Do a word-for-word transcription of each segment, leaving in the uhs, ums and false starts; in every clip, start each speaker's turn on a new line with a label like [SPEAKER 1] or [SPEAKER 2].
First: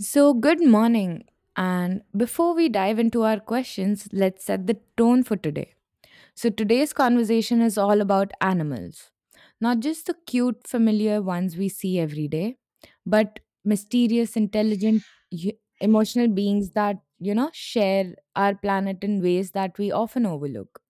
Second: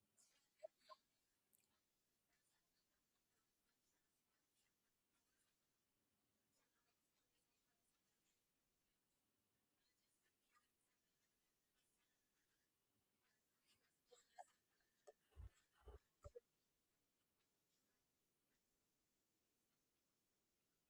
[SPEAKER 1] So, good morning. And before we dive into our questions, let's set the tone for today. So, today's conversation is all about animals, not just the cute, familiar ones we see every day, but mysterious, intelligent, y- emotional beings that, you know, share our planet in ways that we often overlook,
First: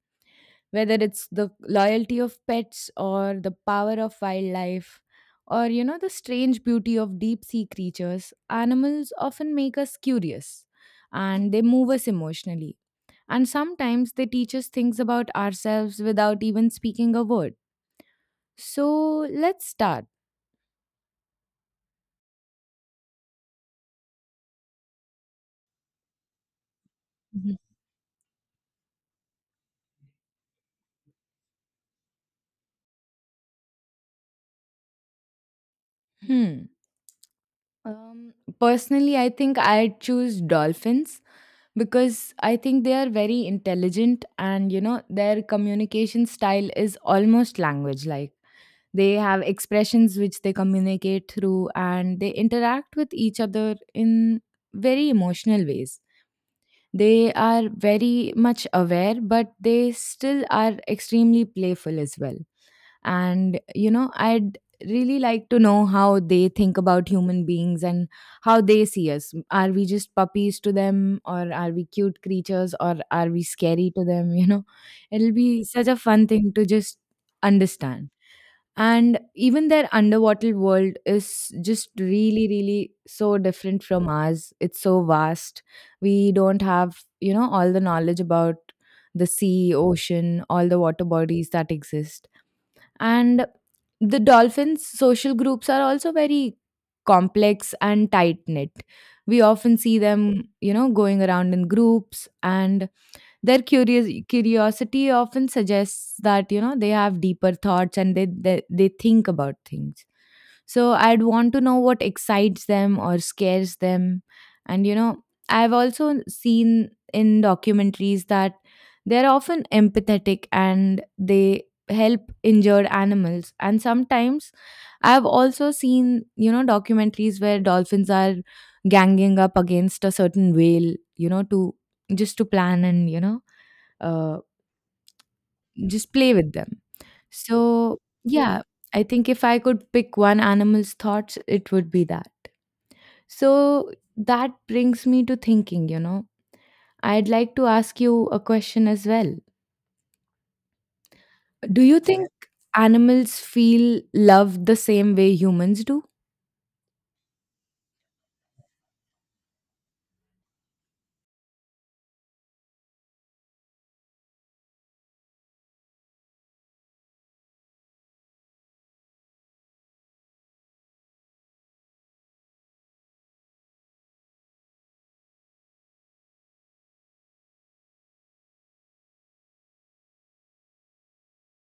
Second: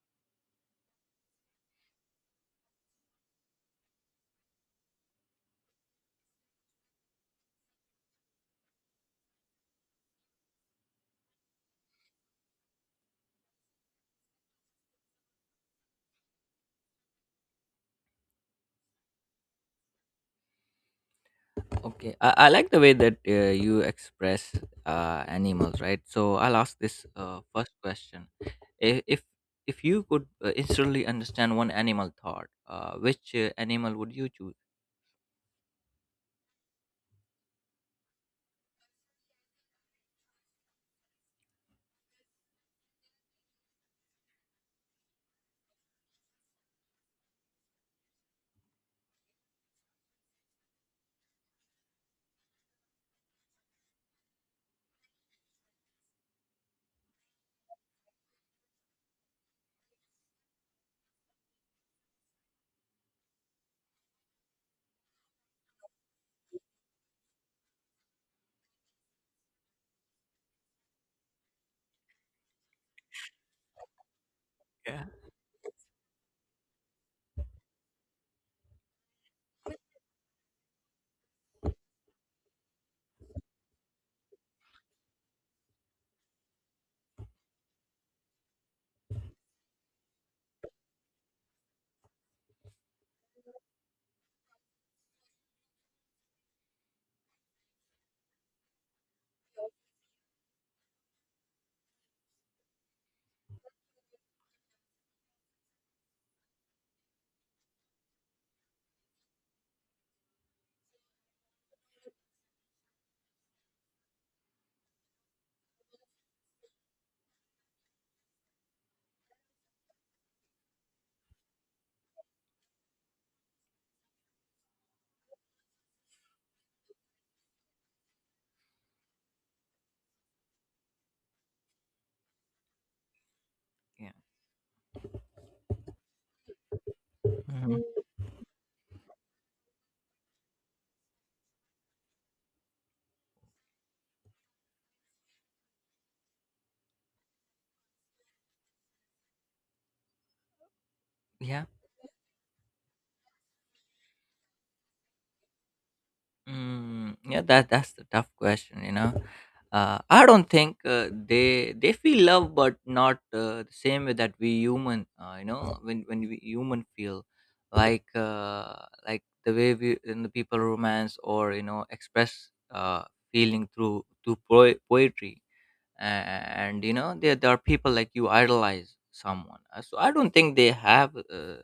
[SPEAKER 1] whether it's the loyalty of pets or the power of wildlife, or you know the strange beauty of deep sea creatures. Animals often make us curious, and they move us emotionally, and sometimes they teach us things about ourselves without even speaking a word. So let's start.
[SPEAKER 2] Okay, I I like the way that uh, you express uh, animals, right? So I'll ask this uh,
[SPEAKER 1] Mhm.
[SPEAKER 2] first question: I- If if you could uh, instantly understand one animal thought, uh, which uh, animal would you choose?
[SPEAKER 1] hmm um Personally, i think i choose dolphins, because I think they are very intelligent, and you know their communication style is almost language like. They have expressions which they communicate through, and they interact with each other in very emotional ways. They are very much aware, but they still are extremely playful as well. And you know I'd really like to know how they think about human beings, and how they see us. Are we just puppies to them, or are we cute creatures, or are we scary to them? You know
[SPEAKER 2] Yeah.
[SPEAKER 1] it'll be such a fun thing to just understand. And even their underwater world is just really really so different from ours. It's so vast. We don't have, you know all the knowledge about the sea, ocean, all the water bodies that exist. And the dolphins' social groups are also very complex and tight knit. We often see them, you know, going around in groups, and their curious curiosity often suggests that you know they have deeper thoughts and they they, they think about things. So I'd want to know what excites them or scares them. And you know, I've also seen in documentaries that they're often empathetic and they help injured animals. And sometimes I've also seen, you know, documentaries where dolphins are ganging up against a certain whale, you know, to just to plan and, you know,
[SPEAKER 2] Yeah,
[SPEAKER 1] uh, just play with them.
[SPEAKER 2] mhm,
[SPEAKER 1] So, yeah, I think if I could pick one animal's thoughts, it would be that. So, that brings me to thinking, you know, I'd like to ask you a question as well.
[SPEAKER 2] yeah.
[SPEAKER 1] Do you think animals feel love the same way humans do?
[SPEAKER 2] Mm, yeah, that that's the tough question. You know, uh, I don't think uh, they they feel love, but not uh, the same way that we human. Uh, you know, when when we human feel like uh, like the way we in the people romance or you know express uh, feeling through through po- poetry. And you know, there there are people like you idolize someone. Uh, So I don't think they have. Uh,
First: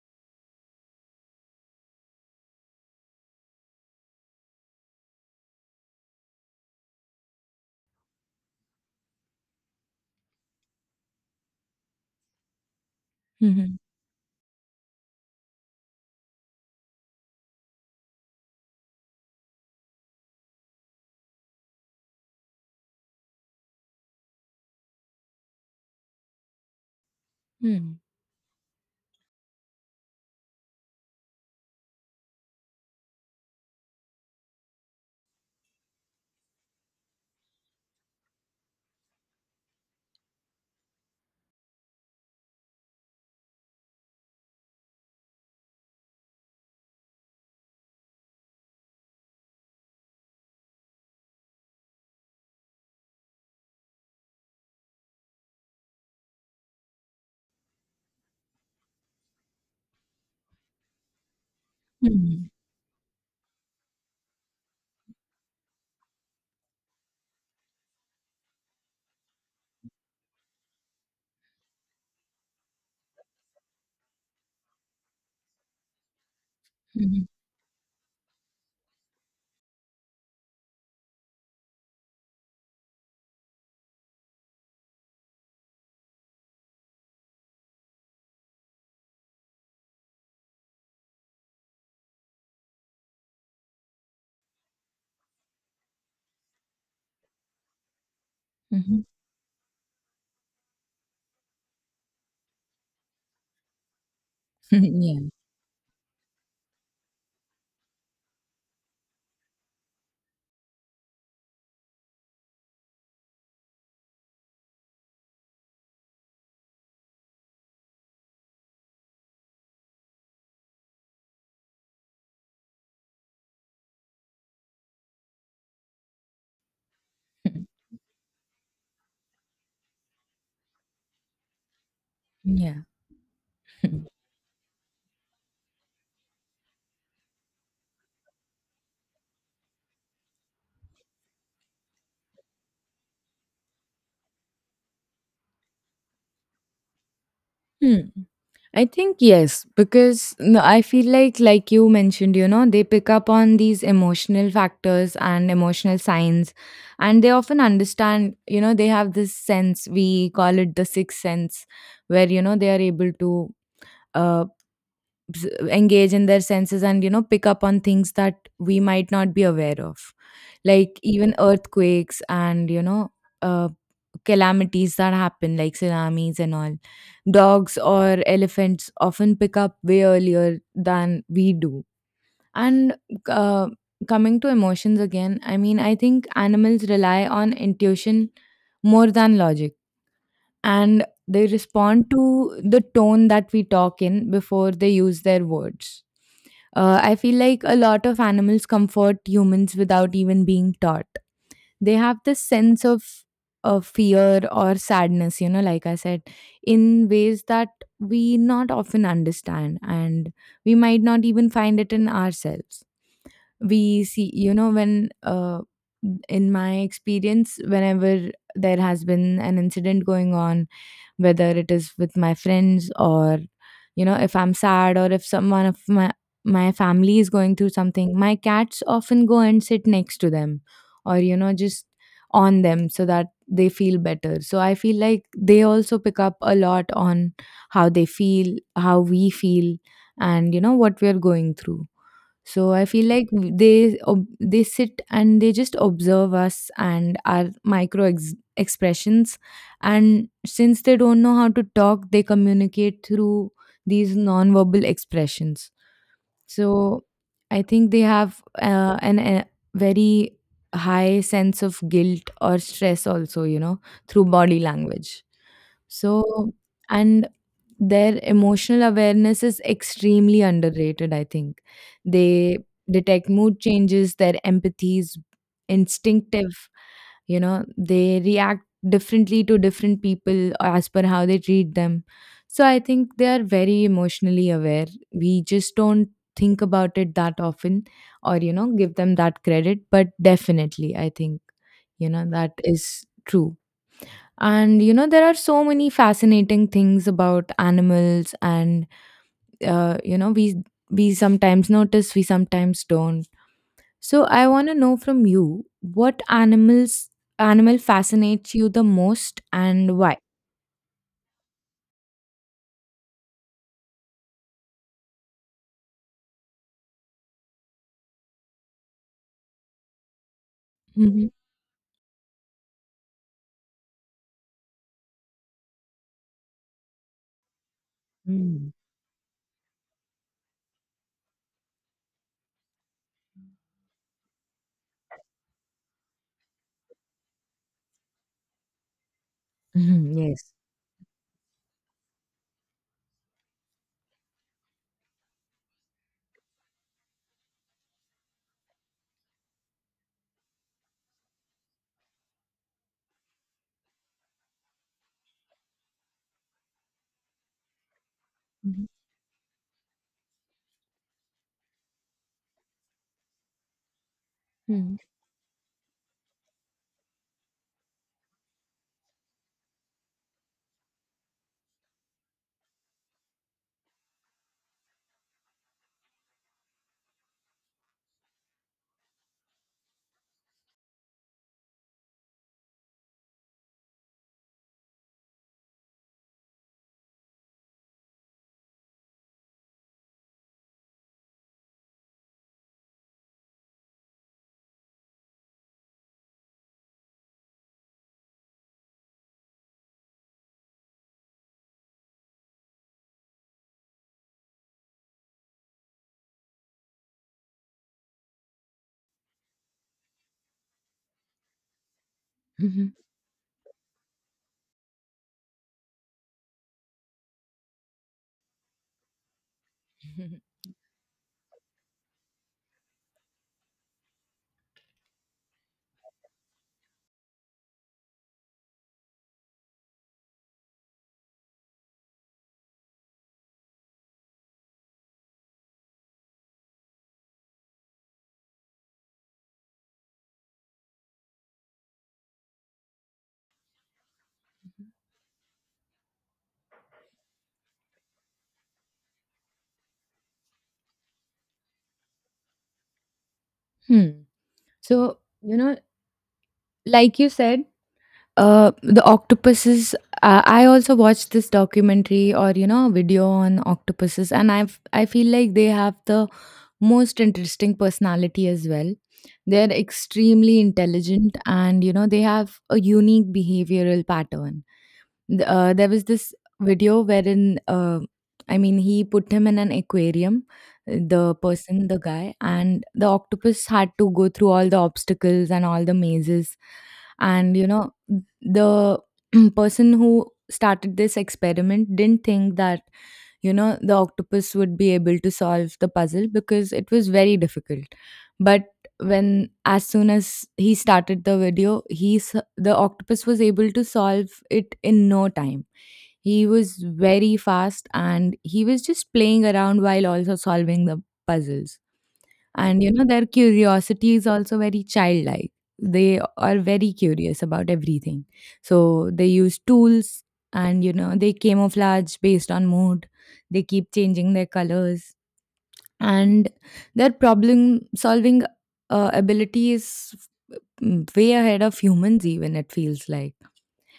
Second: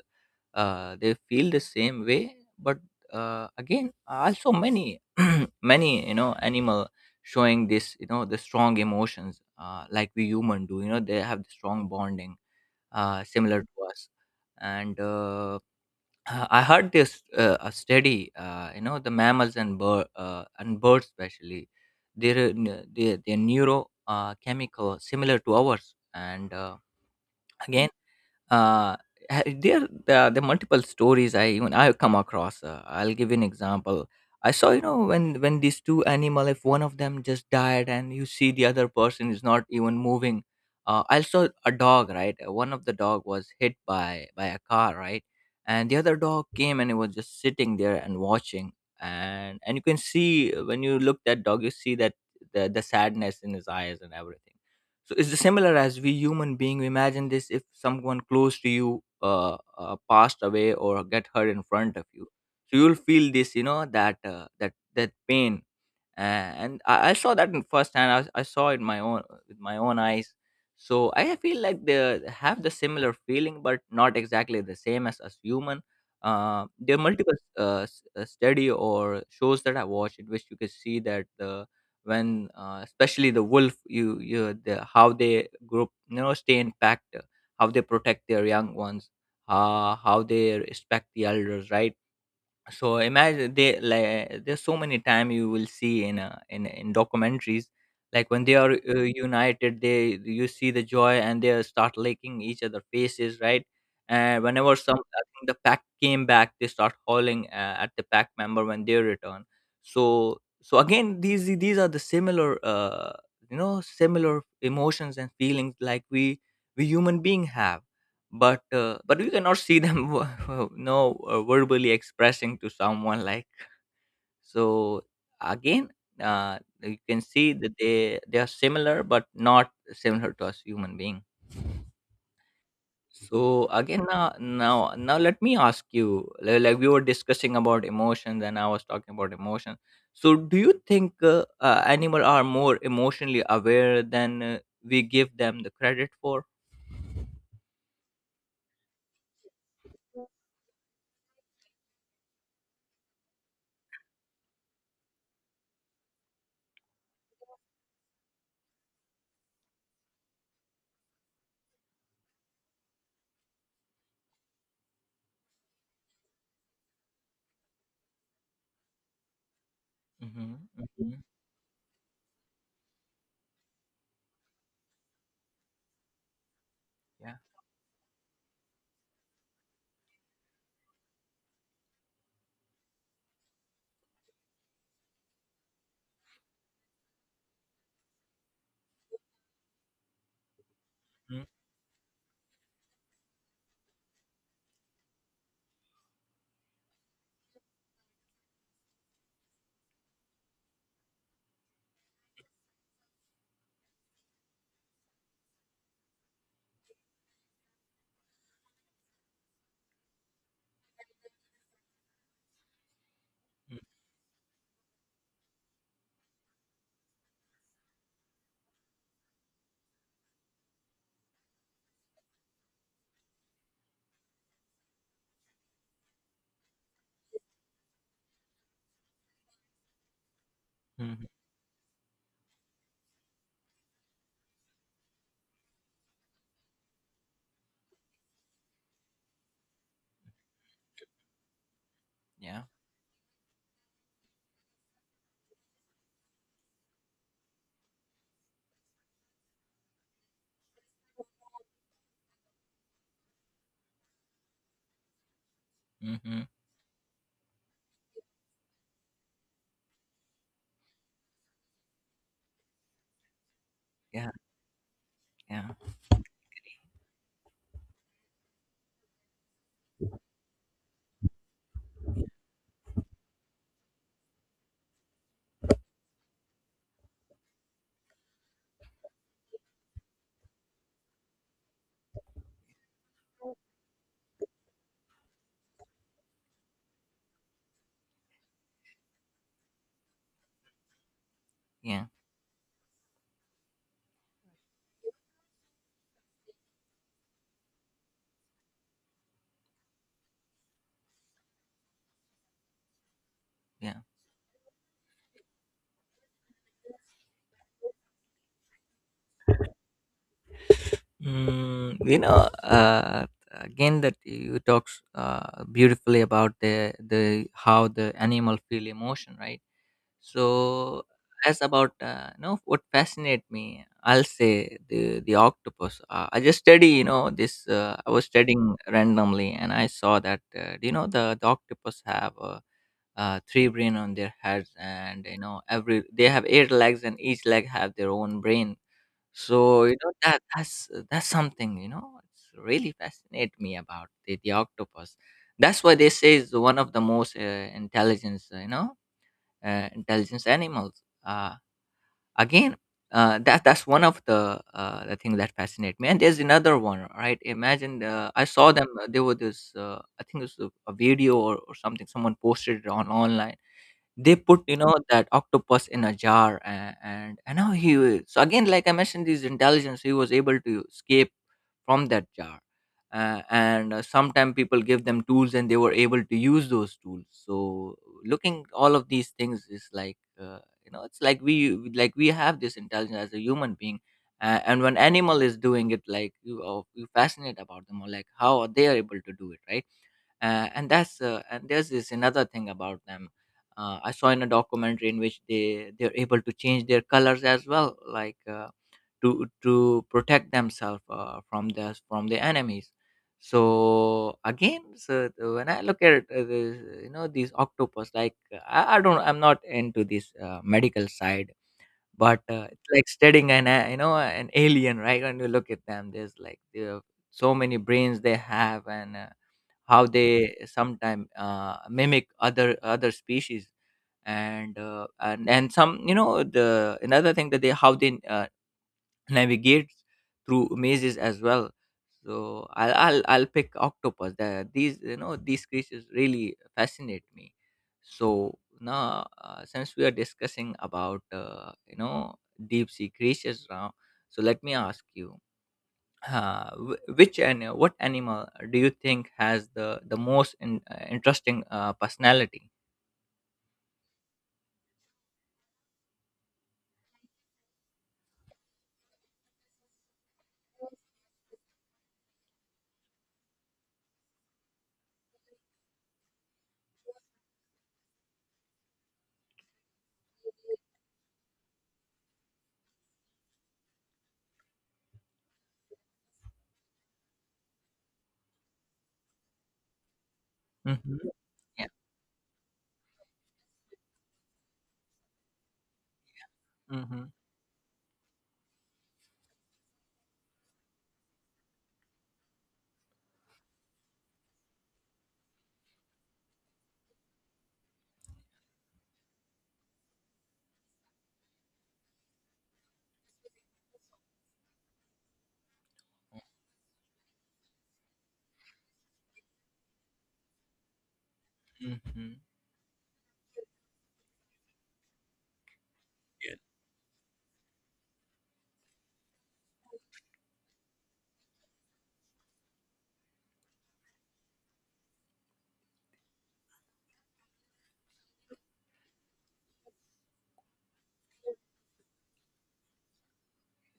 [SPEAKER 2] uh, they feel the same way, but uh, again also many many you know animal showing this you know the strong emotions, uh, like we human do, you know they have the strong bonding uh, similar
[SPEAKER 1] Mm-hmm.
[SPEAKER 2] to us. And uh, uh, I heard this, uh, a study, uh, you know the mammals and bird, uh, and birds especially their uh, n- their, their neuro uh, chemical similar to ours. And uh, again, uh, ha- there uh, the multiple stories, I even I come across. uh, I'll give you an example. I saw, you know, when when these two animal, if one of them just died and you see the other person is not even moving. uh, I saw a dog, right? Uh, one of the dog was hit by by a car, right? And the other dog came and it was just sitting there and watching. And and you can see, uh, when you look that dog you see that the, the sadness in his eyes and everything. So it's similar as we human being. We imagine this, if someone close to you uh, uh, passed away or get hurt in front of you,
[SPEAKER 1] Mm-hmm.
[SPEAKER 2] so you'll feel this, you know that, uh, that that pain uh, and I, I saw that in first hand. I, was- I saw it my own, with my own eyes. So I feel like they have the similar feeling, but not exactly the same as as human. Uh, there are
[SPEAKER 1] Mm-hmm.
[SPEAKER 2] multiple uh, s- uh, study or shows that I watched in which you can see that the when, uh, especially the wolf, you you the, how they group, you know, stay in packed, how they protect their young ones, uh, how they respect the elders, right? So imagine they like there's so many time you will see in uh, in in documentaries, like when they are uh, united, they you see the joy and they start licking each other faces, right? And whenever some, I
[SPEAKER 1] Yeah.
[SPEAKER 2] think the pack came back, they start howling uh, at the pack member when they return. So so again, these these are the similar, uh, you know, similar emotions and feelings like we we human being have, but uh, but we cannot see them no uh, verbally expressing to someone like. So again, uh, you can see that they they are similar but not similar to us human being.
[SPEAKER 1] Yeah.
[SPEAKER 2] So again, now now now let me ask you, li- like we were discussing about emotions, and I was talking about emotions. So do you think uh, uh, animals are more emotionally aware than uh, we give them the credit for?
[SPEAKER 1] Hmm. I think yes, because no, I feel like, like you mentioned, you know, they pick up on these emotional factors and emotional signs, and they often understand, you know, they have this sense, we call it the sixth sense, where, you know, they are able to uh, s- engage in their senses and, you know, pick up on things that we might not be aware of,
[SPEAKER 2] Mm-hmm,
[SPEAKER 1] like
[SPEAKER 2] hmm,
[SPEAKER 1] even earthquakes and, you know, uh, calamities that happen, like tsunamis and all.
[SPEAKER 2] yeah,
[SPEAKER 1] Dogs or elephants often pick up way earlier than we do. And uh, coming to emotions again, I mean, I think animals rely on intuition more than logic. And they respond to the tone that we talk in before they use their words. Uh, I feel like a lot of animals comfort humans without even being taught. They have this sense of of fear or sadness, you know like I said, in ways that we not often understand, and we might not even find it in ourselves. We see, you know, when uh, in my experience, whenever there has been an incident going on, whether it is with my friends, or you know, if I'm sad, or if someone of my my family is going through something, my cats often go and sit next to them, or
[SPEAKER 2] mm-hmm,
[SPEAKER 1] you know just on them, so that they feel better. So I feel like they also pick up a lot on how they feel, how we feel, and you know what we are going through.
[SPEAKER 2] yeah,
[SPEAKER 1] So I feel like they ob- they sit and they just observe us and our micro ex- expressions. And since they don't know how to talk, they communicate through these nonverbal expressions.
[SPEAKER 2] mm-hmm.
[SPEAKER 1] So I think they have uh, an a very high sense of guilt or stress also, you know, through
[SPEAKER 2] Yeah,
[SPEAKER 1] body language.
[SPEAKER 2] yeah,
[SPEAKER 1] So and Their emotional awareness is extremely underrated, I think. They detect mood changes, their empathy is instinctive, you know they react differently to different people as per how they treat them. So I think they are very emotionally aware, we just don't think about it that often, or you know give them that credit, but definitely I think
[SPEAKER 2] yeah,
[SPEAKER 1] you know that is true. And you know there are so many fascinating things about animals, and uh, you know, we we sometimes notice, we sometimes don't.
[SPEAKER 2] yeah.
[SPEAKER 1] So I want to know from you, what animals animal fascinates you the most and why.
[SPEAKER 2] Mm, you know, uh, again that you talks uh, beautifully about the the how the animal feel emotion, right? So
[SPEAKER 1] Mhm.
[SPEAKER 2] as about, uh, you know, what fascinate me, I'll say the the octopus. Uh, I just study, you know, this. Uh, I was
[SPEAKER 1] Mm.
[SPEAKER 2] studying randomly, and I saw that, uh, do you know the the octopus have? Uh, uh, three brain on their heads, and you know, every they have eight legs, and each leg have their own brain. So you know
[SPEAKER 1] Mhm.
[SPEAKER 2] that
[SPEAKER 1] Yes.
[SPEAKER 2] that's uh, that's something, you know, it's really fascinate me about the, the octopus. That's why they say is one of the most uh, intelligence, uh, you know uh, intelligence animals. Uh, again, uh, that that's one of the uh, the thing that fascinate me. And there's another one, right? Imagine, uh, I saw
[SPEAKER 1] Mhm.
[SPEAKER 2] them. uh, There was this, uh, I think it was a, a video, or or something someone posted it on online. They put, you know,
[SPEAKER 1] Mhm.
[SPEAKER 2] that octopus in a jar, and and, and now he was, so again, like I mentioned, this intelligence, he was able to escape from that jar. Uh, and uh, sometimes people give them tools, and they were able to use those tools. So looking all of these things is like, uh, you know, it's like we like we have this intelligence as a human being. Uh, and when animal is doing it, like you, uh, you fascinate about them or like how are they able to do it, right? Uh, and that's uh, and there's this another thing about them. uh, I saw in a documentary in which they they're able to change their colors as well, like, uh, to to protect themselves uh, from the from the enemies. So again, so when I look at, uh, the, you know, these octopus, like I, I don't, I'm not into this uh, medical side, but, uh, it's
[SPEAKER 1] Mhm.
[SPEAKER 2] like studying an a, you know, an alien, right? When you look at them, there's like the so many brains they have, and, uh, how
[SPEAKER 1] Mhm.
[SPEAKER 2] they sometimes uh, mimic other other species and, uh, and and some, you know, the another thing that they how they, uh navigate through mazes as well. So I'll, I'll, I'll pick octopus. The, these, you know, these creatures really fascinate me. So now, uh, since we are discussing about, uh, you know, deep sea creatures now, so let me ask you. Uh, wh- which and what animal do you think has the the most in, uh, interesting uh, personality?
[SPEAKER 1] Hmm. So, you know, like you said, uh, the octopuses. Uh, I also watched this documentary or, you know, video on octopuses, and I I feel like they have the most interesting personality as well. They're extremely intelligent, and you know they have a unique behavioral pattern. Th- uh, there was this video wherein, uh, I mean, he put him in an aquarium. Uh,
[SPEAKER 2] Mm-hmm.
[SPEAKER 1] the person,
[SPEAKER 2] Yeah.
[SPEAKER 1] the guy, and the octopus had to go through all the obstacles and all the mazes.
[SPEAKER 2] Mm-hmm.
[SPEAKER 1] And you know, the person who started this experiment didn't think that, you know, the octopus would be able to solve the puzzle, because it was very difficult. But when as soon as he started the video, he s- the octopus was able to solve it in no time. He was very fast, and he was just playing around while also solving the puzzles.
[SPEAKER 2] Mm-hmm.
[SPEAKER 1] And you know, their curiosity is also very childlike. They
[SPEAKER 2] Yeah.
[SPEAKER 1] are very curious about everything. So they use tools, and you know, they camouflage based on mood. They keep changing their colors. And their problem solving uh, ability is, mm, way ahead of humans even, it feels like.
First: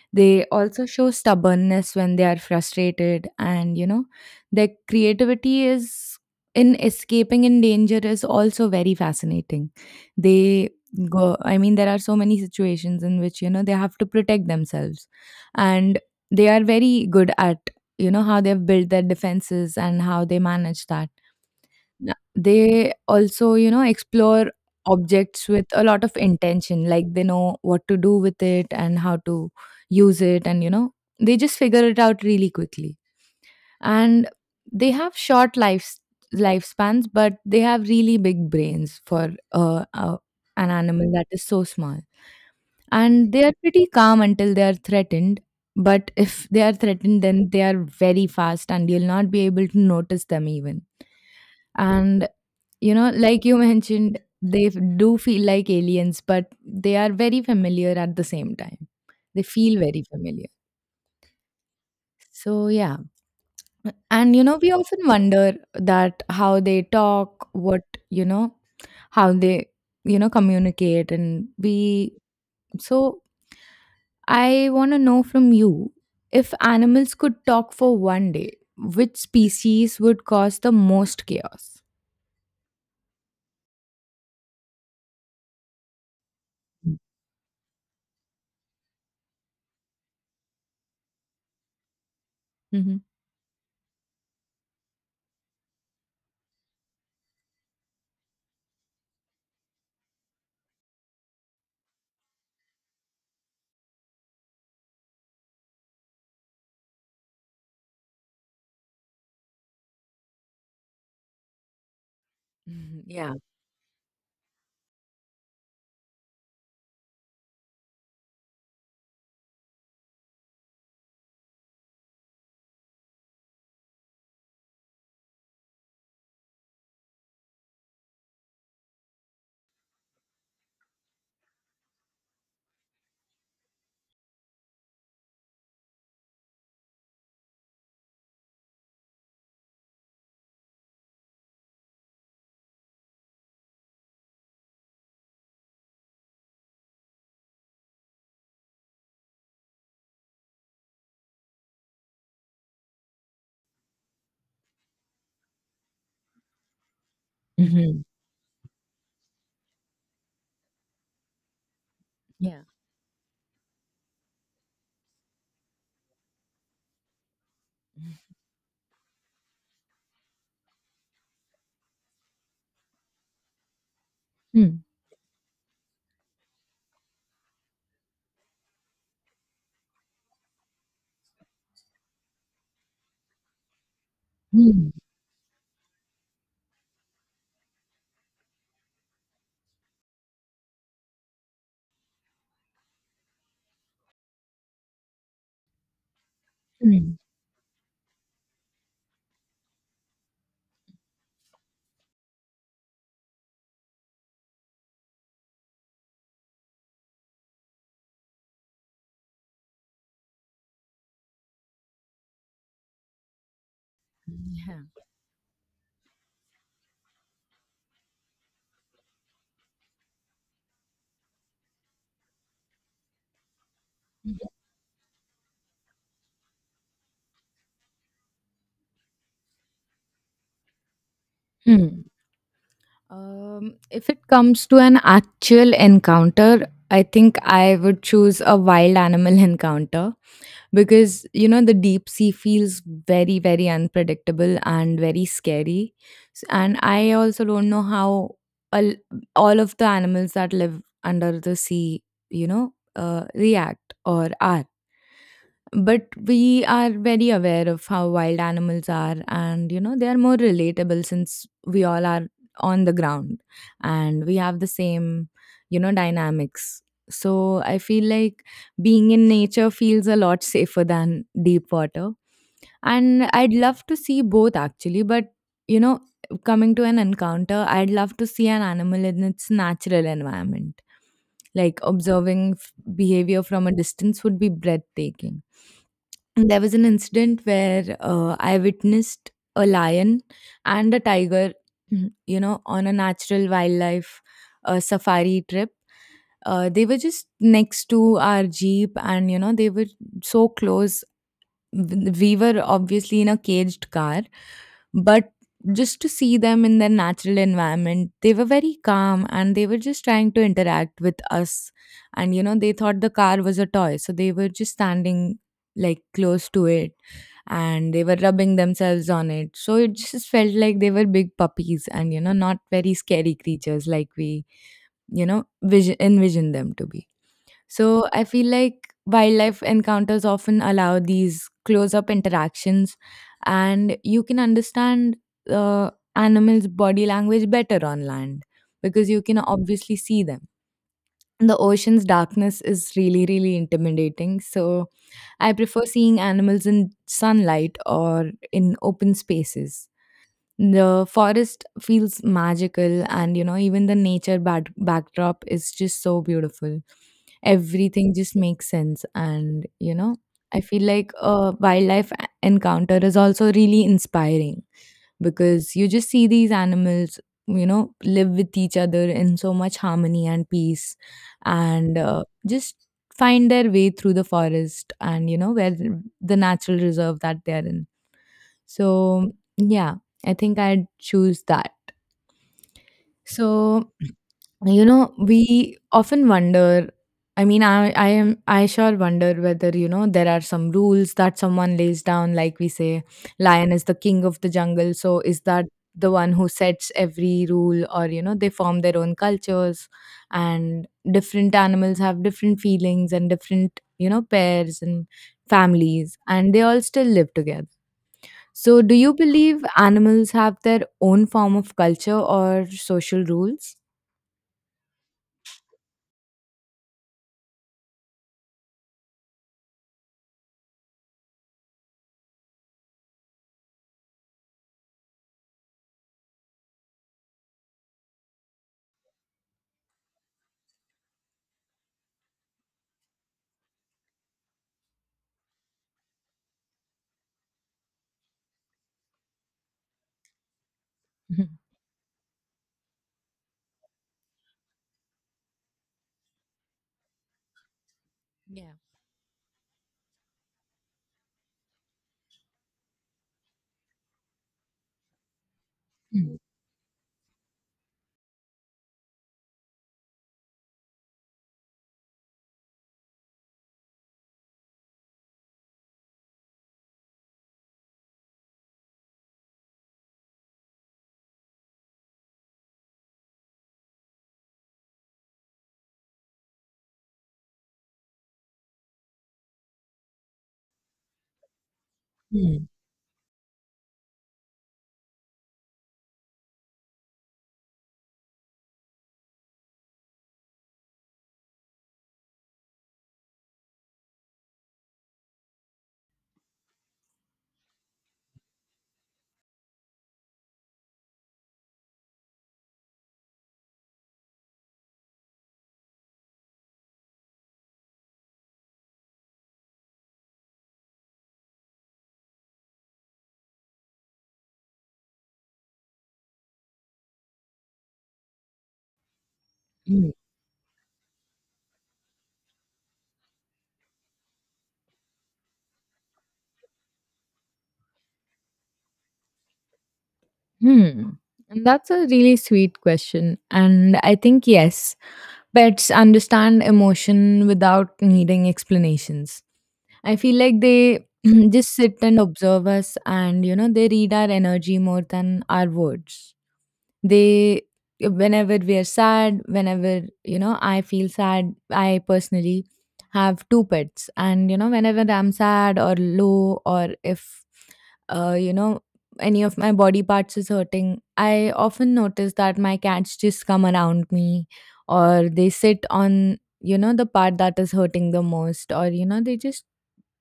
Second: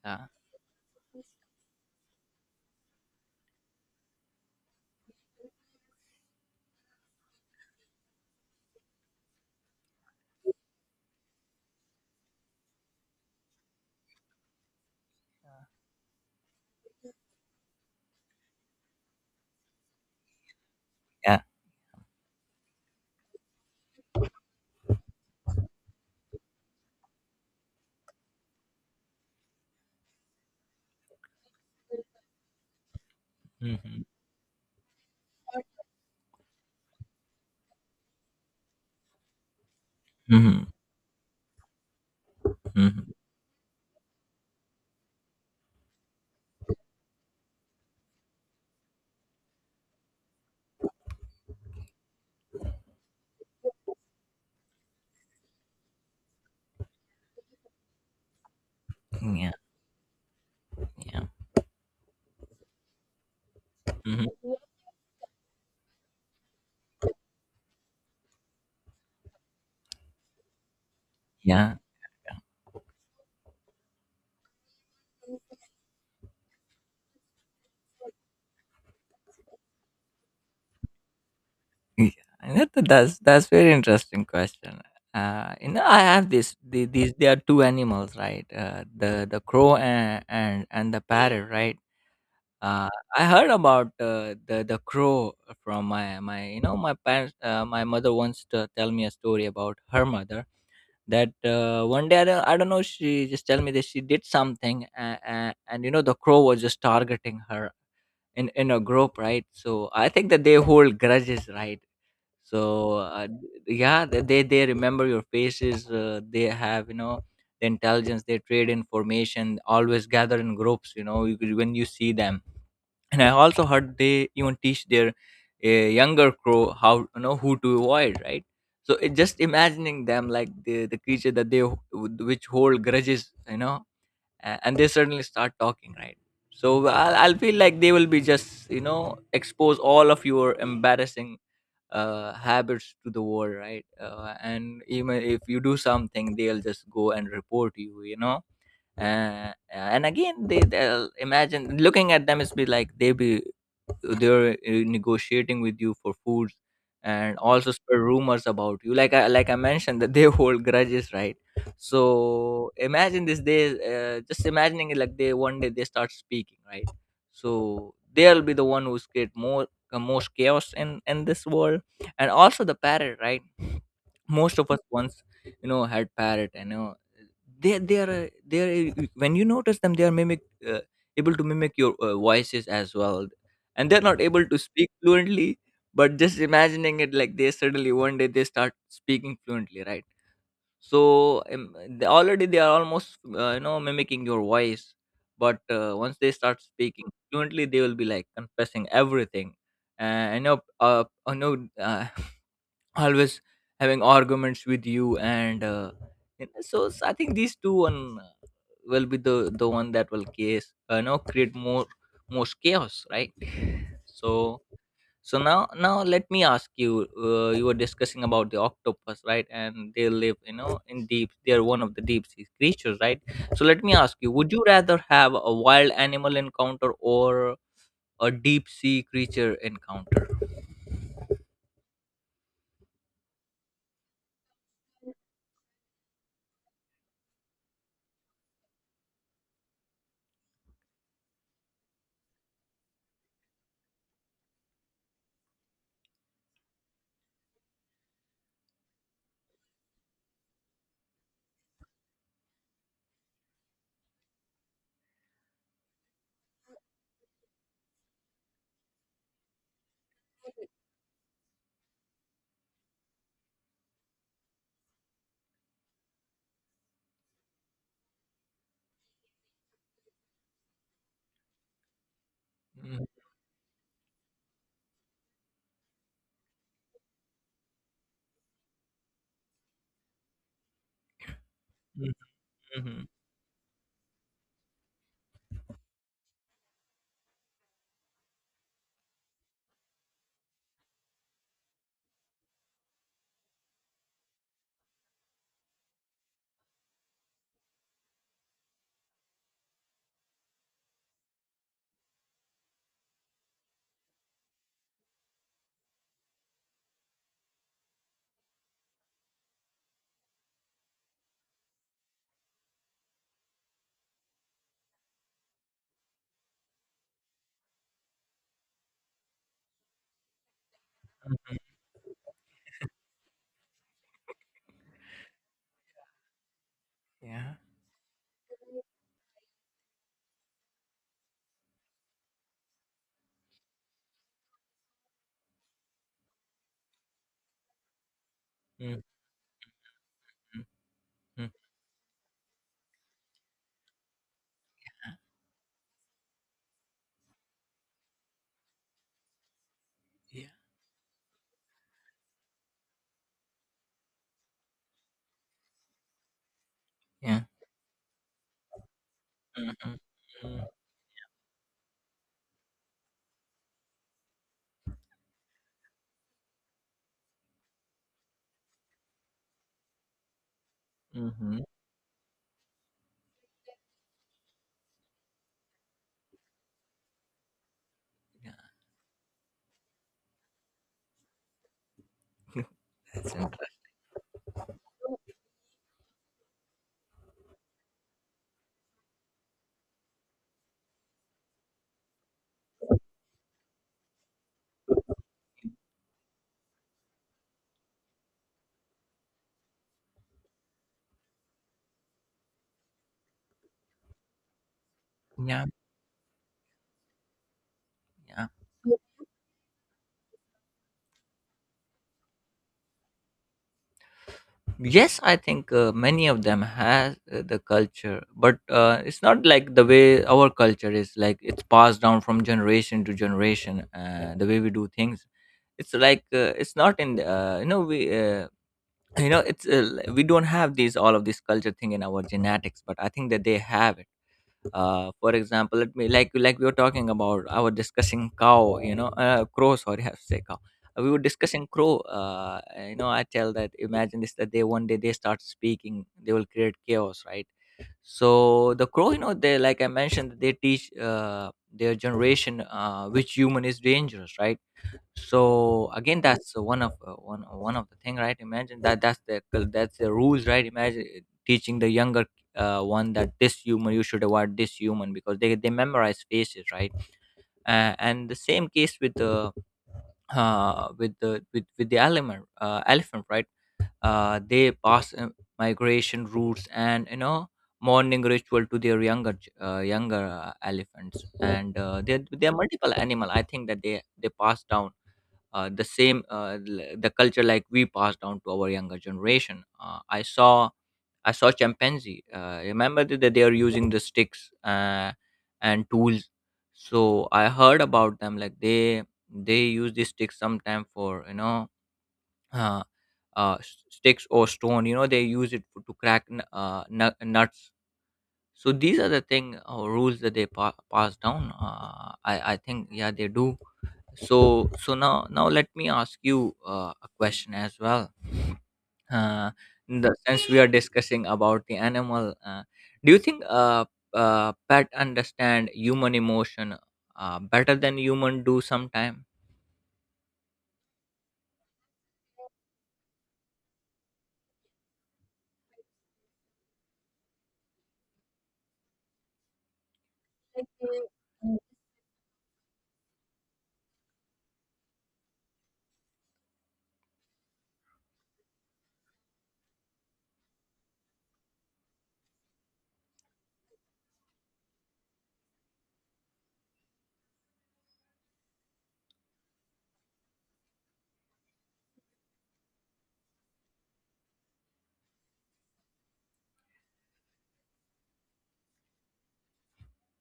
[SPEAKER 2] Yeah.
[SPEAKER 1] They also show stubbornness when they are frustrated, and you know, their creativity is in escaping in danger is also very fascinating. They go, I mean, there are so many situations in which you know they have to protect themselves, and they are very good at, you know, how they've built their defenses and how they manage that.
[SPEAKER 2] Yeah.
[SPEAKER 1] N- They also, you know, explore objects with a lot of intention. Like they know what to do with it and how to use it. And, you know, they just figure it out really quickly.
[SPEAKER 2] Mm-hmm.
[SPEAKER 1] And they have short lives lifespans, but they have really big brains for uh, uh,
[SPEAKER 2] Mm-hmm.
[SPEAKER 1] an animal that is so small.
[SPEAKER 2] Mm-hmm.
[SPEAKER 1] And they are pretty calm until they are threatened, but if they are threatened, then they are very fast and you'll not be able to notice them even. And you know, like you mentioned, they do feel like aliens, but they are very familiar at the same time. They
[SPEAKER 2] Yeah.
[SPEAKER 1] feel very familiar.
[SPEAKER 2] Yeah.
[SPEAKER 1] So, yeah.
[SPEAKER 2] Mhm.
[SPEAKER 1] And, you know, we often wonder that how they talk, what, you know, how they, you know, communicate. And
[SPEAKER 2] Yeah,
[SPEAKER 1] we, so I want to know from you, if animals could talk for one day, which species would cause the most chaos?
[SPEAKER 2] yeah. That, that's that's very interesting question. Uh, you know, I have this. The, these, there are two animals, right? Uh, the the crow and and, and the parrot, right? Uh,
[SPEAKER 1] Mm-hmm.
[SPEAKER 2] I heard about uh, the the crow from my my you know my parents. Uh, my mother wants to tell me a story about her mother. That uh, one day, I don't, I don't know, she just tell me that she did something, and, and, and you know the crow was just targeting her in in a group, right? So I think that they hold grudges, right? So uh,
[SPEAKER 1] Yeah.
[SPEAKER 2] yeah, they they they remember your faces. Uh, they have, you know, the intelligence. They trade information, always gather in groups, you know. You, could- when you see them, and I also heard they even teach their uh, younger crow how, you know, who to avoid, right? So it, just imagining them like the, the creature that they ho- which hold grudges, you know, a- and they suddenly start talking, right? So I'll, I'll feel like they will be just, you know, expose all of your embarrassing uh, habits to the world, right? Uh, and even if you do something, they'll just go and report you, you know. Uh, and again, they, they'll imagine looking at them is be like they be, they're uh, negotiating with you for foods, and also spread
[SPEAKER 1] Mm-hmm.
[SPEAKER 2] rumors about you, like, i like I mentioned that they hold grudges, right?
[SPEAKER 1] Yeah.
[SPEAKER 2] So imagine this day, uh, just imagining it like they one day they start speaking, right? So they'll be the one who's create more uh, most chaos in in this world. And also the parrot, right? Most of us
[SPEAKER 1] Mm.
[SPEAKER 2] once, you know, had parrot, and you know, they they are uh, they are uh, when you notice them, they are mimic, uh, able to mimic your uh, voices as well, and they're not able to speak fluently. But just imagining it, like they suddenly one day they start speaking fluently, right? So um, they, already they are almost, uh, you know, mimicking your voice, but uh, once they start speaking
[SPEAKER 1] Mm.
[SPEAKER 2] fluently, they will be like confessing everything. And you know, uh, I know, uh, always having arguments with you, and uh, you know, so, so I think these two on will be the the one that will case, uh, you know, create more, most chaos, right? So
[SPEAKER 1] Yeah.
[SPEAKER 2] so now, now let me ask you, uh, you were discussing about the octopus, right? And they live, you know, in deep, they are one of the deep sea creatures, right? So let me ask you, would you rather have a wild animal encounter or a deep sea creature encounter?
[SPEAKER 1] Mm. Um, if it comes to an actual encounter, I think I would choose a wild animal encounter, because, you know, the deep sea feels very, very unpredictable and very scary. S- And I also don't know how all, all of the animals that live under the sea, you know, uh, react or are. But we are very aware of how wild animals are, and you know they are more relatable, since we all are on the ground, and we have the same, you know, dynamics. So I feel like being in nature feels a lot safer than deep water.
[SPEAKER 2] Mhm,
[SPEAKER 1] And I'd love to see both actually, but you know, coming to an encounter, I'd love to see an animal in its natural environment, like
[SPEAKER 2] mhm,
[SPEAKER 1] observing
[SPEAKER 2] mhm,
[SPEAKER 1] behavior from a distance would be breathtaking. There was an incident where uh, I witnessed a lion and a tiger, you know, on a natural wildlife uh, safari trip. Uh, they were just next to our jeep, and you know, they were so close. W- we were obviously in a caged car, but just to see them in their natural environment, they were very calm and they were just trying to interact with us. And you know, they thought the car was a toy, so they were just standing like close to it, and they were rubbing themselves on it. So it just felt like they were big
[SPEAKER 2] mhm.
[SPEAKER 1] puppies and, you know, not very scary creatures like we, you know, vision envision them to be.
[SPEAKER 2] Yeah.
[SPEAKER 1] So I feel like wildlife encounters often allow these close up interactions, and you can understand uh, animals' body language better on land
[SPEAKER 2] Mhm,
[SPEAKER 1] because you can obviously see them.
[SPEAKER 2] mhm,
[SPEAKER 1] The ocean's darkness is really, really intimidating. So I prefer seeing animals in sunlight or in open spaces.
[SPEAKER 2] yeah,
[SPEAKER 1] The forest feels magical, and you know, even the nature bad- backdrop is just so beautiful.
[SPEAKER 2] yeah.
[SPEAKER 1] Everything just makes sense, and
[SPEAKER 2] Mhm,
[SPEAKER 1] you
[SPEAKER 2] mhm,
[SPEAKER 1] know, I feel like a wildlife a- encounter is also really inspiring because you just see these animals, you know, live with each other in so much harmony and peace,
[SPEAKER 2] mhm.
[SPEAKER 1] and uh, just find their way through the forest and, you know, where the natural reserve that they are in.
[SPEAKER 2] Yeah.
[SPEAKER 1] So, yeah, I think I'd choose that.
[SPEAKER 2] That's interesting.
[SPEAKER 1] So, you know, we often wonder. I mean, I, I am, I sure wonder whether, you know, there are some rules that someone lays down. Like we say, lion is the king of the jungle. So, is that the one who sets every rule, or, you know, they form their own cultures, and different animals have different feelings and different, you know, pairs and
[SPEAKER 2] Yeah,
[SPEAKER 1] families, and they all still live together?
[SPEAKER 2] yeah.
[SPEAKER 1] So, do you believe animals have their own form of culture or social rules?
[SPEAKER 2] Yes, I think uh, many of them has uh, the culture, but uh, it's not like the way our culture is. Like it's passed down from generation to generation. Uh, the way we do things, it's like uh, it's not in the- uh, you know we uh, you know it's uh, we don't have these all of this culture thing in our genetics, but I think that they have it. Uh, for example, let me like like we were talking about, I was discussing cow, you know, uh, crow, sorry. I have to say cow. Uh, we were
[SPEAKER 1] Mhm.
[SPEAKER 2] discussing crow. uh, you know, I tell that, imagine this, that they one day they start speaking, they will create chaos, right? So
[SPEAKER 1] Yeah.
[SPEAKER 2] the crow, you know, they, like I mentioned, they teach uh, their generation uh, which human is dangerous, right? So again,
[SPEAKER 1] Mm,
[SPEAKER 2] that's uh, one of uh, one one of the thing, right? Imagine that, that's the, that's the rules, right? Imagine uh, teaching the younger uh, one that this human you should avoid, this human, because they, they memorize faces, right? Uh, and the same case with the uh, with the with, with the element uh, elephant, right? Uh, they pass uh, migration routes and, you know, morning ritual to their younger ch- uh, younger uh, elephants. And uh, there there are
[SPEAKER 1] mm,
[SPEAKER 2] multiple animal, I think that they they pass down uh, the same uh, l- the culture like we pass down to our younger generation. Uh, I saw, I saw chimpanzee. Uh, remember that that they are using the sticks uh, and tools. So I heard about them, like they they use these sticks sometime for, you know, uh, uh, s- sticks or stone. You know, they use it for, to crack n- uh, nu- nuts. So these are the thing or rules that they pa- pass down. Uh, I I think, yeah, they do. So so now now let me ask you uh, a question as well. uh, in
[SPEAKER 1] mm,
[SPEAKER 2] the, since we are discussing about the animal uh, do you think uh, uh, pet understand human emotion uh, better than human do sometime?
[SPEAKER 1] mm. And that's a really sweet question. And I think, yes, pets understand emotion without needing explanations. I feel like they just sit and observe us and, you know, they read our energy more than our words. They, whenever we are sad, whenever, you know, I feel sad, I personally have two pets. And, you know, whenever I'm sad or low, or if uh, you know, any of my body parts is hurting, I often notice that my cats just come around me, or they sit on, you know, the part that is hurting the most, or, you know, they just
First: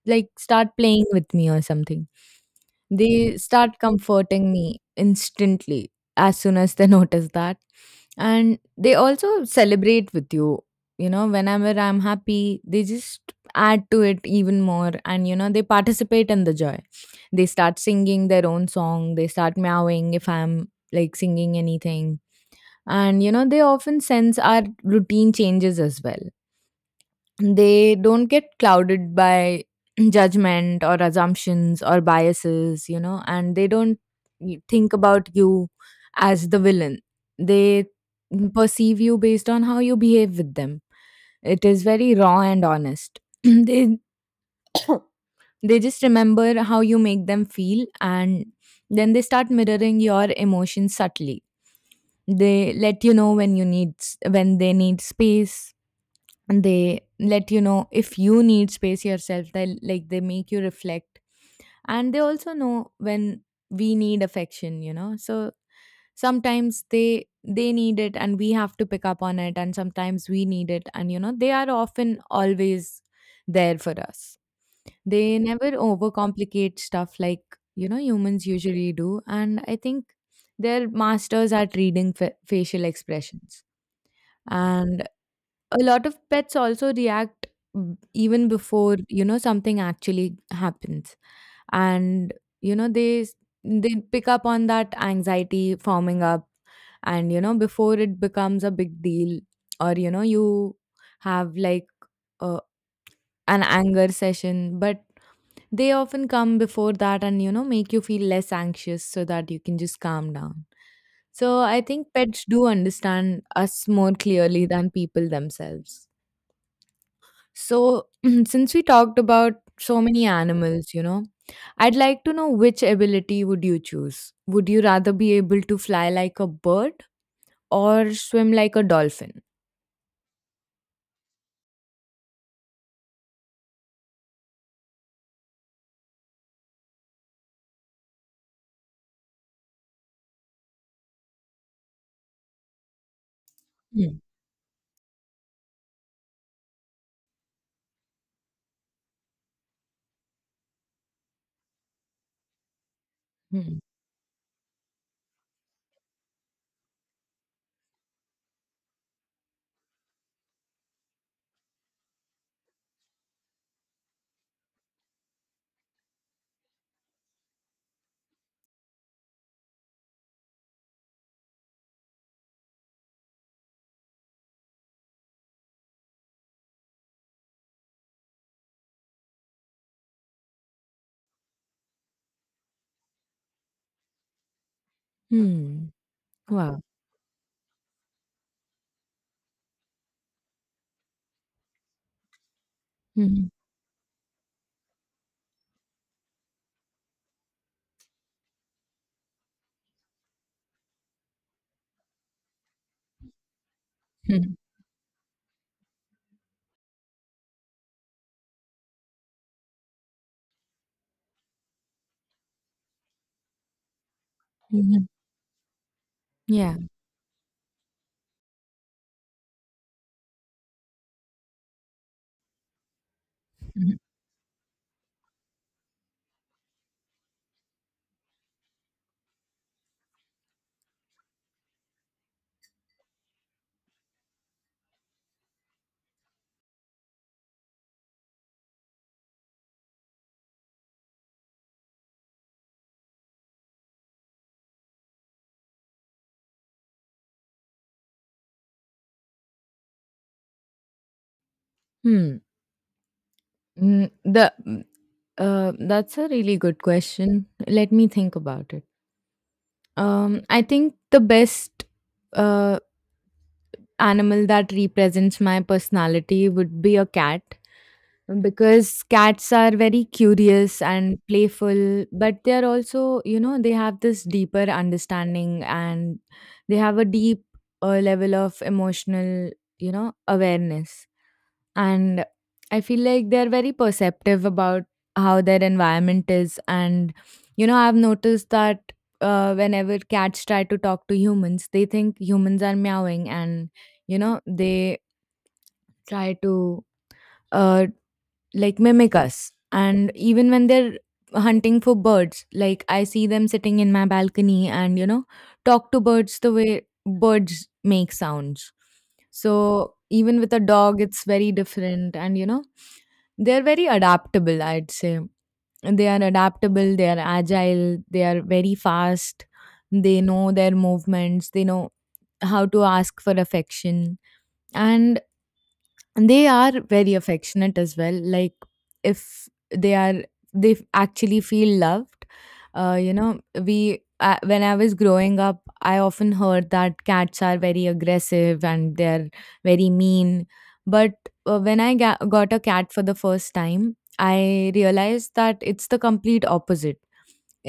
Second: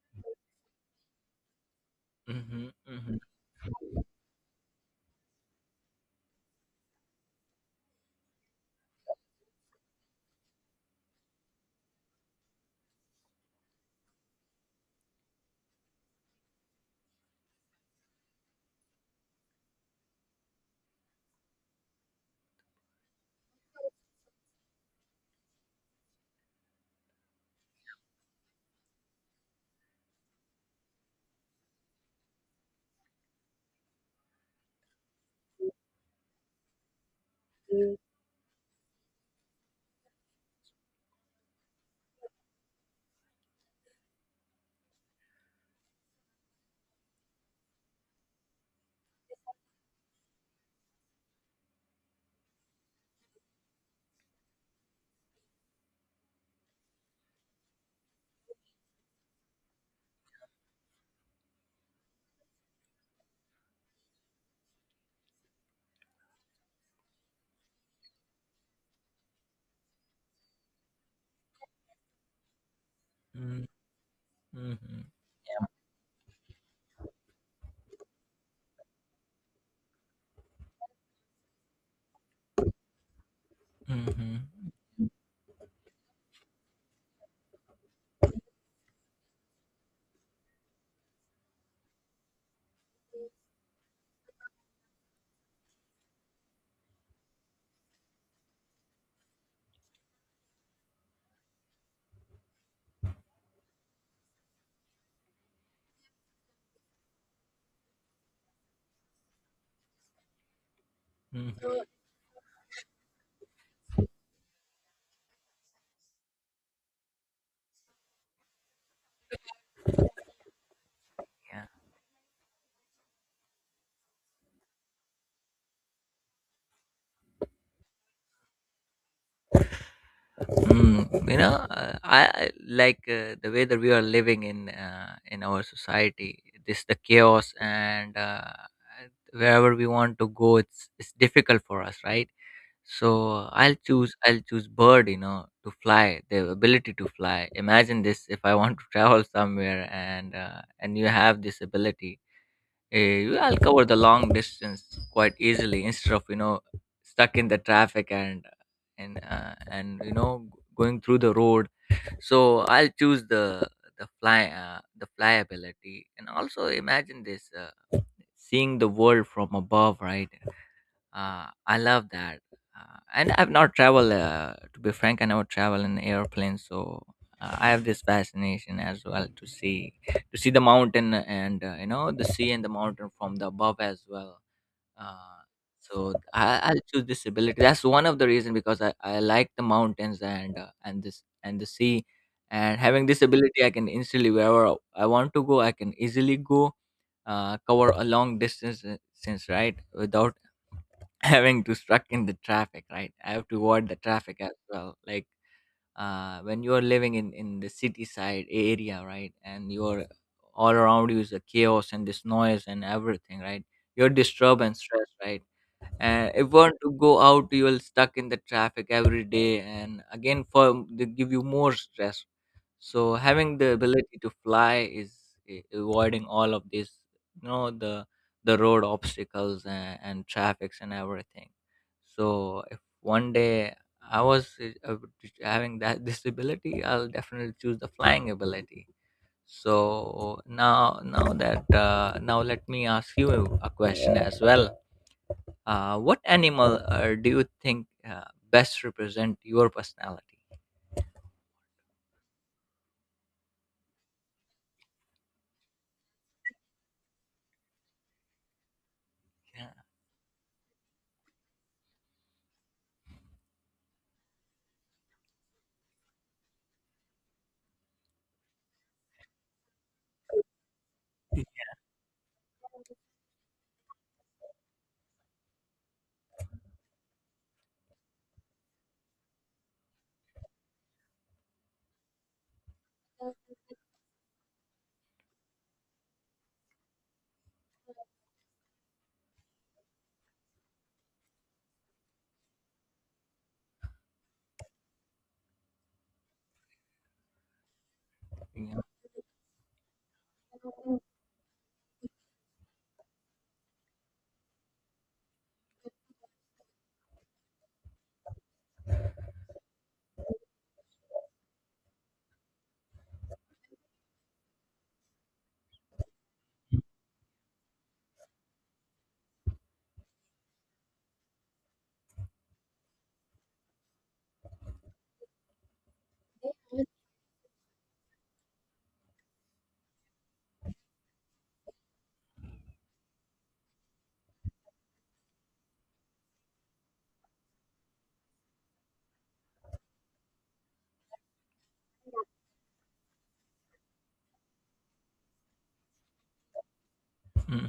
[SPEAKER 1] like start playing with me or something.
[SPEAKER 2] Mm-hmm, mm-hmm,
[SPEAKER 1] They start comforting me instantly as soon as they notice that. And they also celebrate with you. You know, whenever I'm happy, they just add to it even more. And, you know, they participate in the joy. They start singing their own song. They start meowing if I'm like singing anything. And, you know, they often sense our routine changes as well. They don't get clouded by judgment or assumptions or biases, you know, and they don't y- think about you as the villain. They perceive you based on how you behave with them. It is very raw and honest. they they just remember how you make them feel, and then they start mirroring your emotions subtly. They let you know when you need s- when they need space. They let you know if you need space yourself. They, like, they make you reflect. And they also know when we need affection, you know. So sometimes they they need it and we have to pick up on it, and sometimes we need it and, you know, they are often always there for us.
[SPEAKER 2] mm-hmm,
[SPEAKER 1] They never overcomplicate stuff like, you know, humans usually do. And I think they're masters at reading fa- facial expressions.
[SPEAKER 2] mm-hmm,
[SPEAKER 1] And a lot of pets also react, b- even before, you know, something actually happens. And, you know, they s- they pick up on that anxiety forming up, and, you know, before it becomes a big deal, or, you know, you have like uh, an anger session, but they often come before that and, you know, make you feel less anxious so that you can just calm down. So
[SPEAKER 2] mm-hmm.
[SPEAKER 1] I think pets do understand us more clearly than people themselves. So since we talked about so many animals, you know,
[SPEAKER 2] Yeah.
[SPEAKER 1] I'd like to know, which ability would you choose? Would you rather be able to fly like a bird or swim like a dolphin?
[SPEAKER 2] Mm, you know, uh, I I like uh, the way that we are living in, uh, in our society. This the chaos, and, uh, wherever we want to go, it's it's difficult for us, right? So I'll choose
[SPEAKER 1] Hmm.
[SPEAKER 2] I'll choose bird. You know, to fly, the ability to fly. Imagine this: if I want to travel somewhere, and, uh, and you have this ability, eh, I'll
[SPEAKER 1] Hmm.
[SPEAKER 2] cover the long distance quite easily instead of, you know, stuck in the traffic and, and uh, and, you know, going through the road. So I'll choose the the fly uh, the flyability. And also imagine this uh, seeing the world from above, right? Uh, I love that. Uh, and I've not traveled, uh, to be frank, I never travel in airplane, so uh, I have this fascination as well to see, to see the mountain and, uh, you know, the sea and the mountain from the above as well. Uh,
[SPEAKER 1] Wow. Hmm.
[SPEAKER 2] so I, I'll
[SPEAKER 1] Wow.
[SPEAKER 2] choose this ability. That's one of the reason, because I, I like the mountains and, uh, and this and the sea, and having this
[SPEAKER 1] Hmm.
[SPEAKER 2] ability, I can instantly, wherever I want to go, I can easily go, uh, cover a long distance uh, since, right, without having to stuck in the traffic. Right, I have to avoid the traffic as
[SPEAKER 1] Hmm.
[SPEAKER 2] well. Like, uh, when you are living in in the city side area, right, and you're, all around you is a chaos and this noise and everything, right, you're disturbed and
[SPEAKER 1] Hmm.
[SPEAKER 2] stressed, right? And if you
[SPEAKER 1] Yeah.
[SPEAKER 2] want to go out, you're stuck in the traffic every day, and again, for they give you more stress. So having the
[SPEAKER 1] Hmm.
[SPEAKER 2] ability to fly is a- avoiding all of this, you know, the the road obstacles and, and traffics and everything. So if one day I was uh, uh, having that disability, I'll definitely choose the flying ability. So now now that uh, now let me ask you a question as well. Uh, what animal uh, do you think uh, best represent your personality?
[SPEAKER 1] Hmm. Mm. The Uh, that's a really good question. Let me think about it.
[SPEAKER 2] Yeah,
[SPEAKER 1] Um, I think the best uh, animal that represents my personality would be a cat, because cats are very curious and playful, but they're also, you know, they have this deeper understanding, and they have a deep uh, level of emotional, you know, awareness. And I feel like they're very perceptive about how their environment is. And, you know, I've noticed that uh, whenever cats try to talk to humans, they think humans are meowing, and, you know, they try to uh, like
[SPEAKER 2] yeah.
[SPEAKER 1] mimic us. And even when they're hunting for birds, like I see them sitting in my balcony and, you know, talk to birds the way birds make sounds. So even with a dog, it's very different. And, you know, they're very adaptable, I'd say. They are adaptable, they are agile, they are very fast, they know their movements, they know how to ask for affection. And and they are very affectionate as well, like if they are, they f- actually feel loved. Uh, you know we uh, when I was growing up, I often heard that cats are very aggressive and they're very mean, but uh, when I ga- got a cat for the first time, I realized that it's the complete opposite.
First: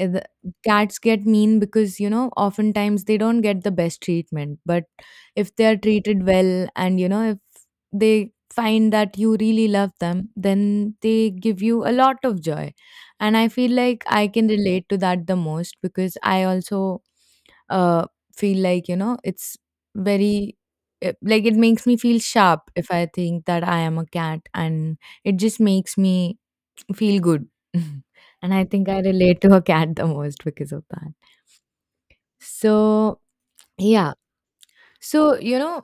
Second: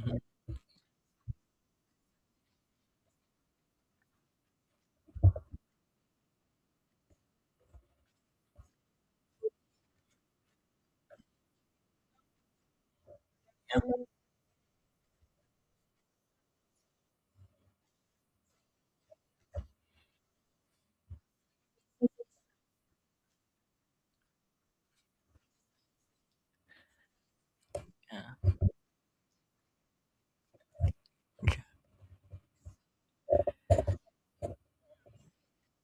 [SPEAKER 1] Uh, the- Cats get mean because, you know, oftentimes they don't get the best treatment, but if they are treated well, and, you know, if they find that you really love them, then they give you a lot of joy. And I feel like I can relate to that the most because I also uh, feel like, you know, it's very, uh, like, it makes me feel sharp if I think that I am a cat, and it just makes me feel good.
[SPEAKER 2] yeah.
[SPEAKER 1] and I think I relate to a cat the most because of that. So, yeah. So, you know,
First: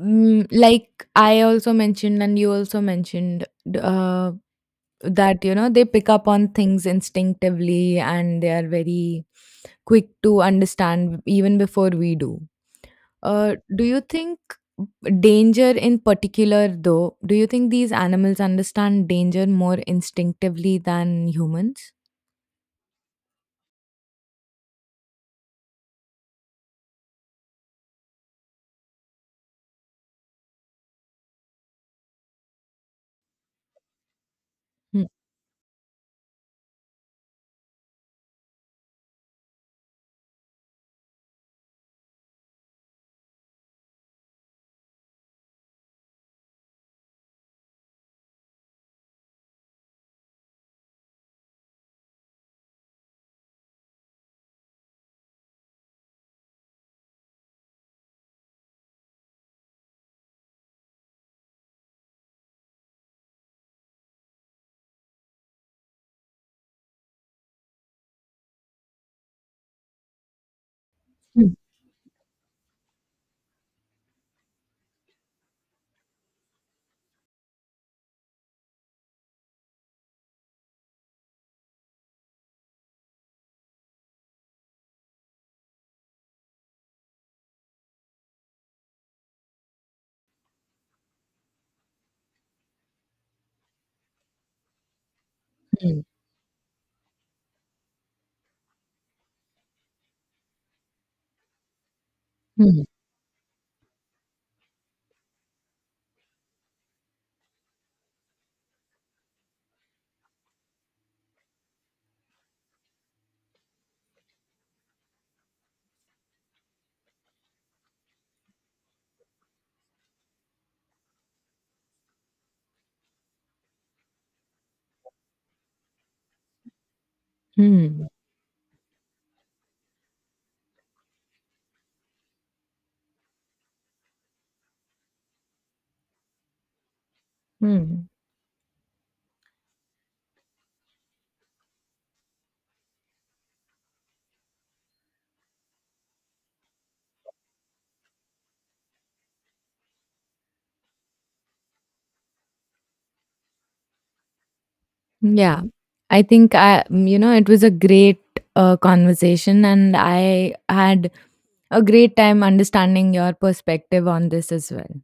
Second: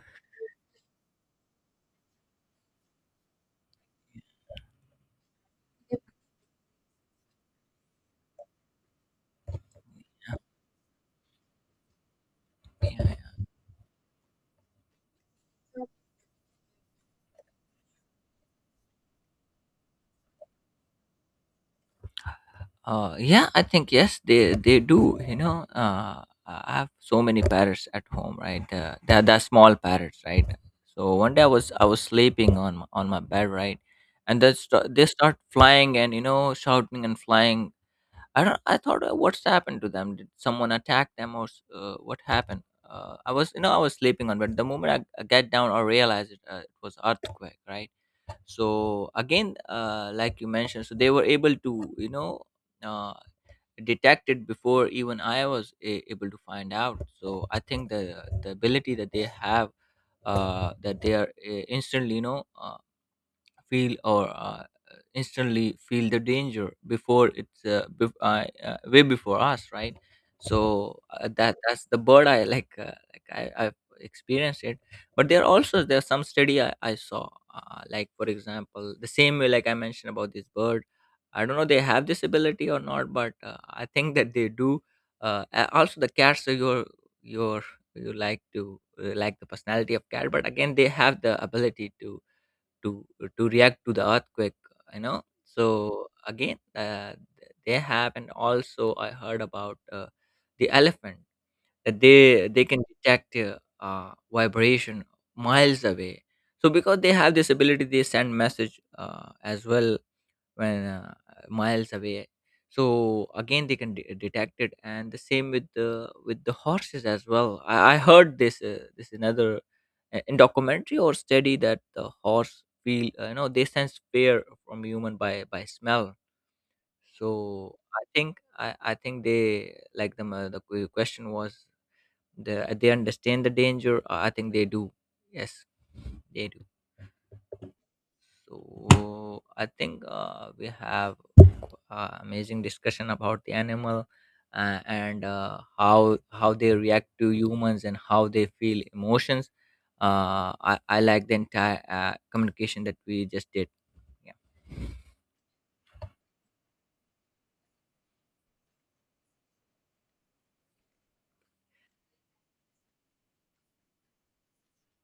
[SPEAKER 1] mm, like I also mentioned, and you also mentioned, d- uh, that, you know, they pick up on things instinctively, and they are very quick to understand even before we do. Uh, do you think danger in particular, though? Do you think these animals understand danger more instinctively than humans?
[SPEAKER 2] Uh, yeah, I think yes, they they do. You know, uh, I have so many parrots at home, right? Uh, they're, they're small parrots, right? So one day I was I was sleeping on my, on my bed, right, and they start
[SPEAKER 1] Hmm.
[SPEAKER 2] they start flying and, you know, shouting and flying. I don't. I thought, uh, what's happened to them? Did someone attack them, or s- uh, what happened? Uh, I was, you know, I was sleeping on, but the moment I, I get down, I realize it, uh, it was earthquake, right? So again, uh, like you mentioned, so they were able to, you know, uh, detect it before even i was a- able to find out. So I think the the ability that they have, uh, that they are, uh, instantly, you know, uh, feel or uh, instantly feel the danger before it's uh, bef uh, uh, way before us, right? so uh,
[SPEAKER 1] Hmm.
[SPEAKER 2] that that's the bird I like, uh, like I, I've experienced it. But there are also, there are some study i, I saw, uh, like for example the same way like I mentioned about this bird. I don't know they have this ability or not, but uh, I think that they do. Uh, a- also, the cats are your your you like to, uh, like the personality of cat, but again, they have the ability to to to react to the earthquake, you know.
[SPEAKER 1] Hmm.
[SPEAKER 2] So again, uh, they have. And also I heard about uh, the elephant, that they they
[SPEAKER 1] Hmm.
[SPEAKER 2] can detect uh, uh, vibration miles away. So because they have this ability, they send message uh, as well, when, uh, miles away. So again, they can de- detect it. And the same with the, with the horses as well. i, I heard this, uh, this another uh, in documentary or study, that the horse feel, uh, you know, they sense fear from human by by smell. So i
[SPEAKER 1] Hmm.
[SPEAKER 2] think i, I think they, like the, uh, the que- question was, the, they understand the danger, i I think they do. Yes, they do.
[SPEAKER 1] Hmm.
[SPEAKER 2] So I think, uh, we have uh, amazing discussion about the animal, uh, and, uh, how how they react to humans and how they feel emotions. Uh, I I like the entire uh, communication that we just did.
[SPEAKER 1] Yeah, I think I, mm, you know, it was a great uh, conversation, and I had a great time understanding your perspective on this as well.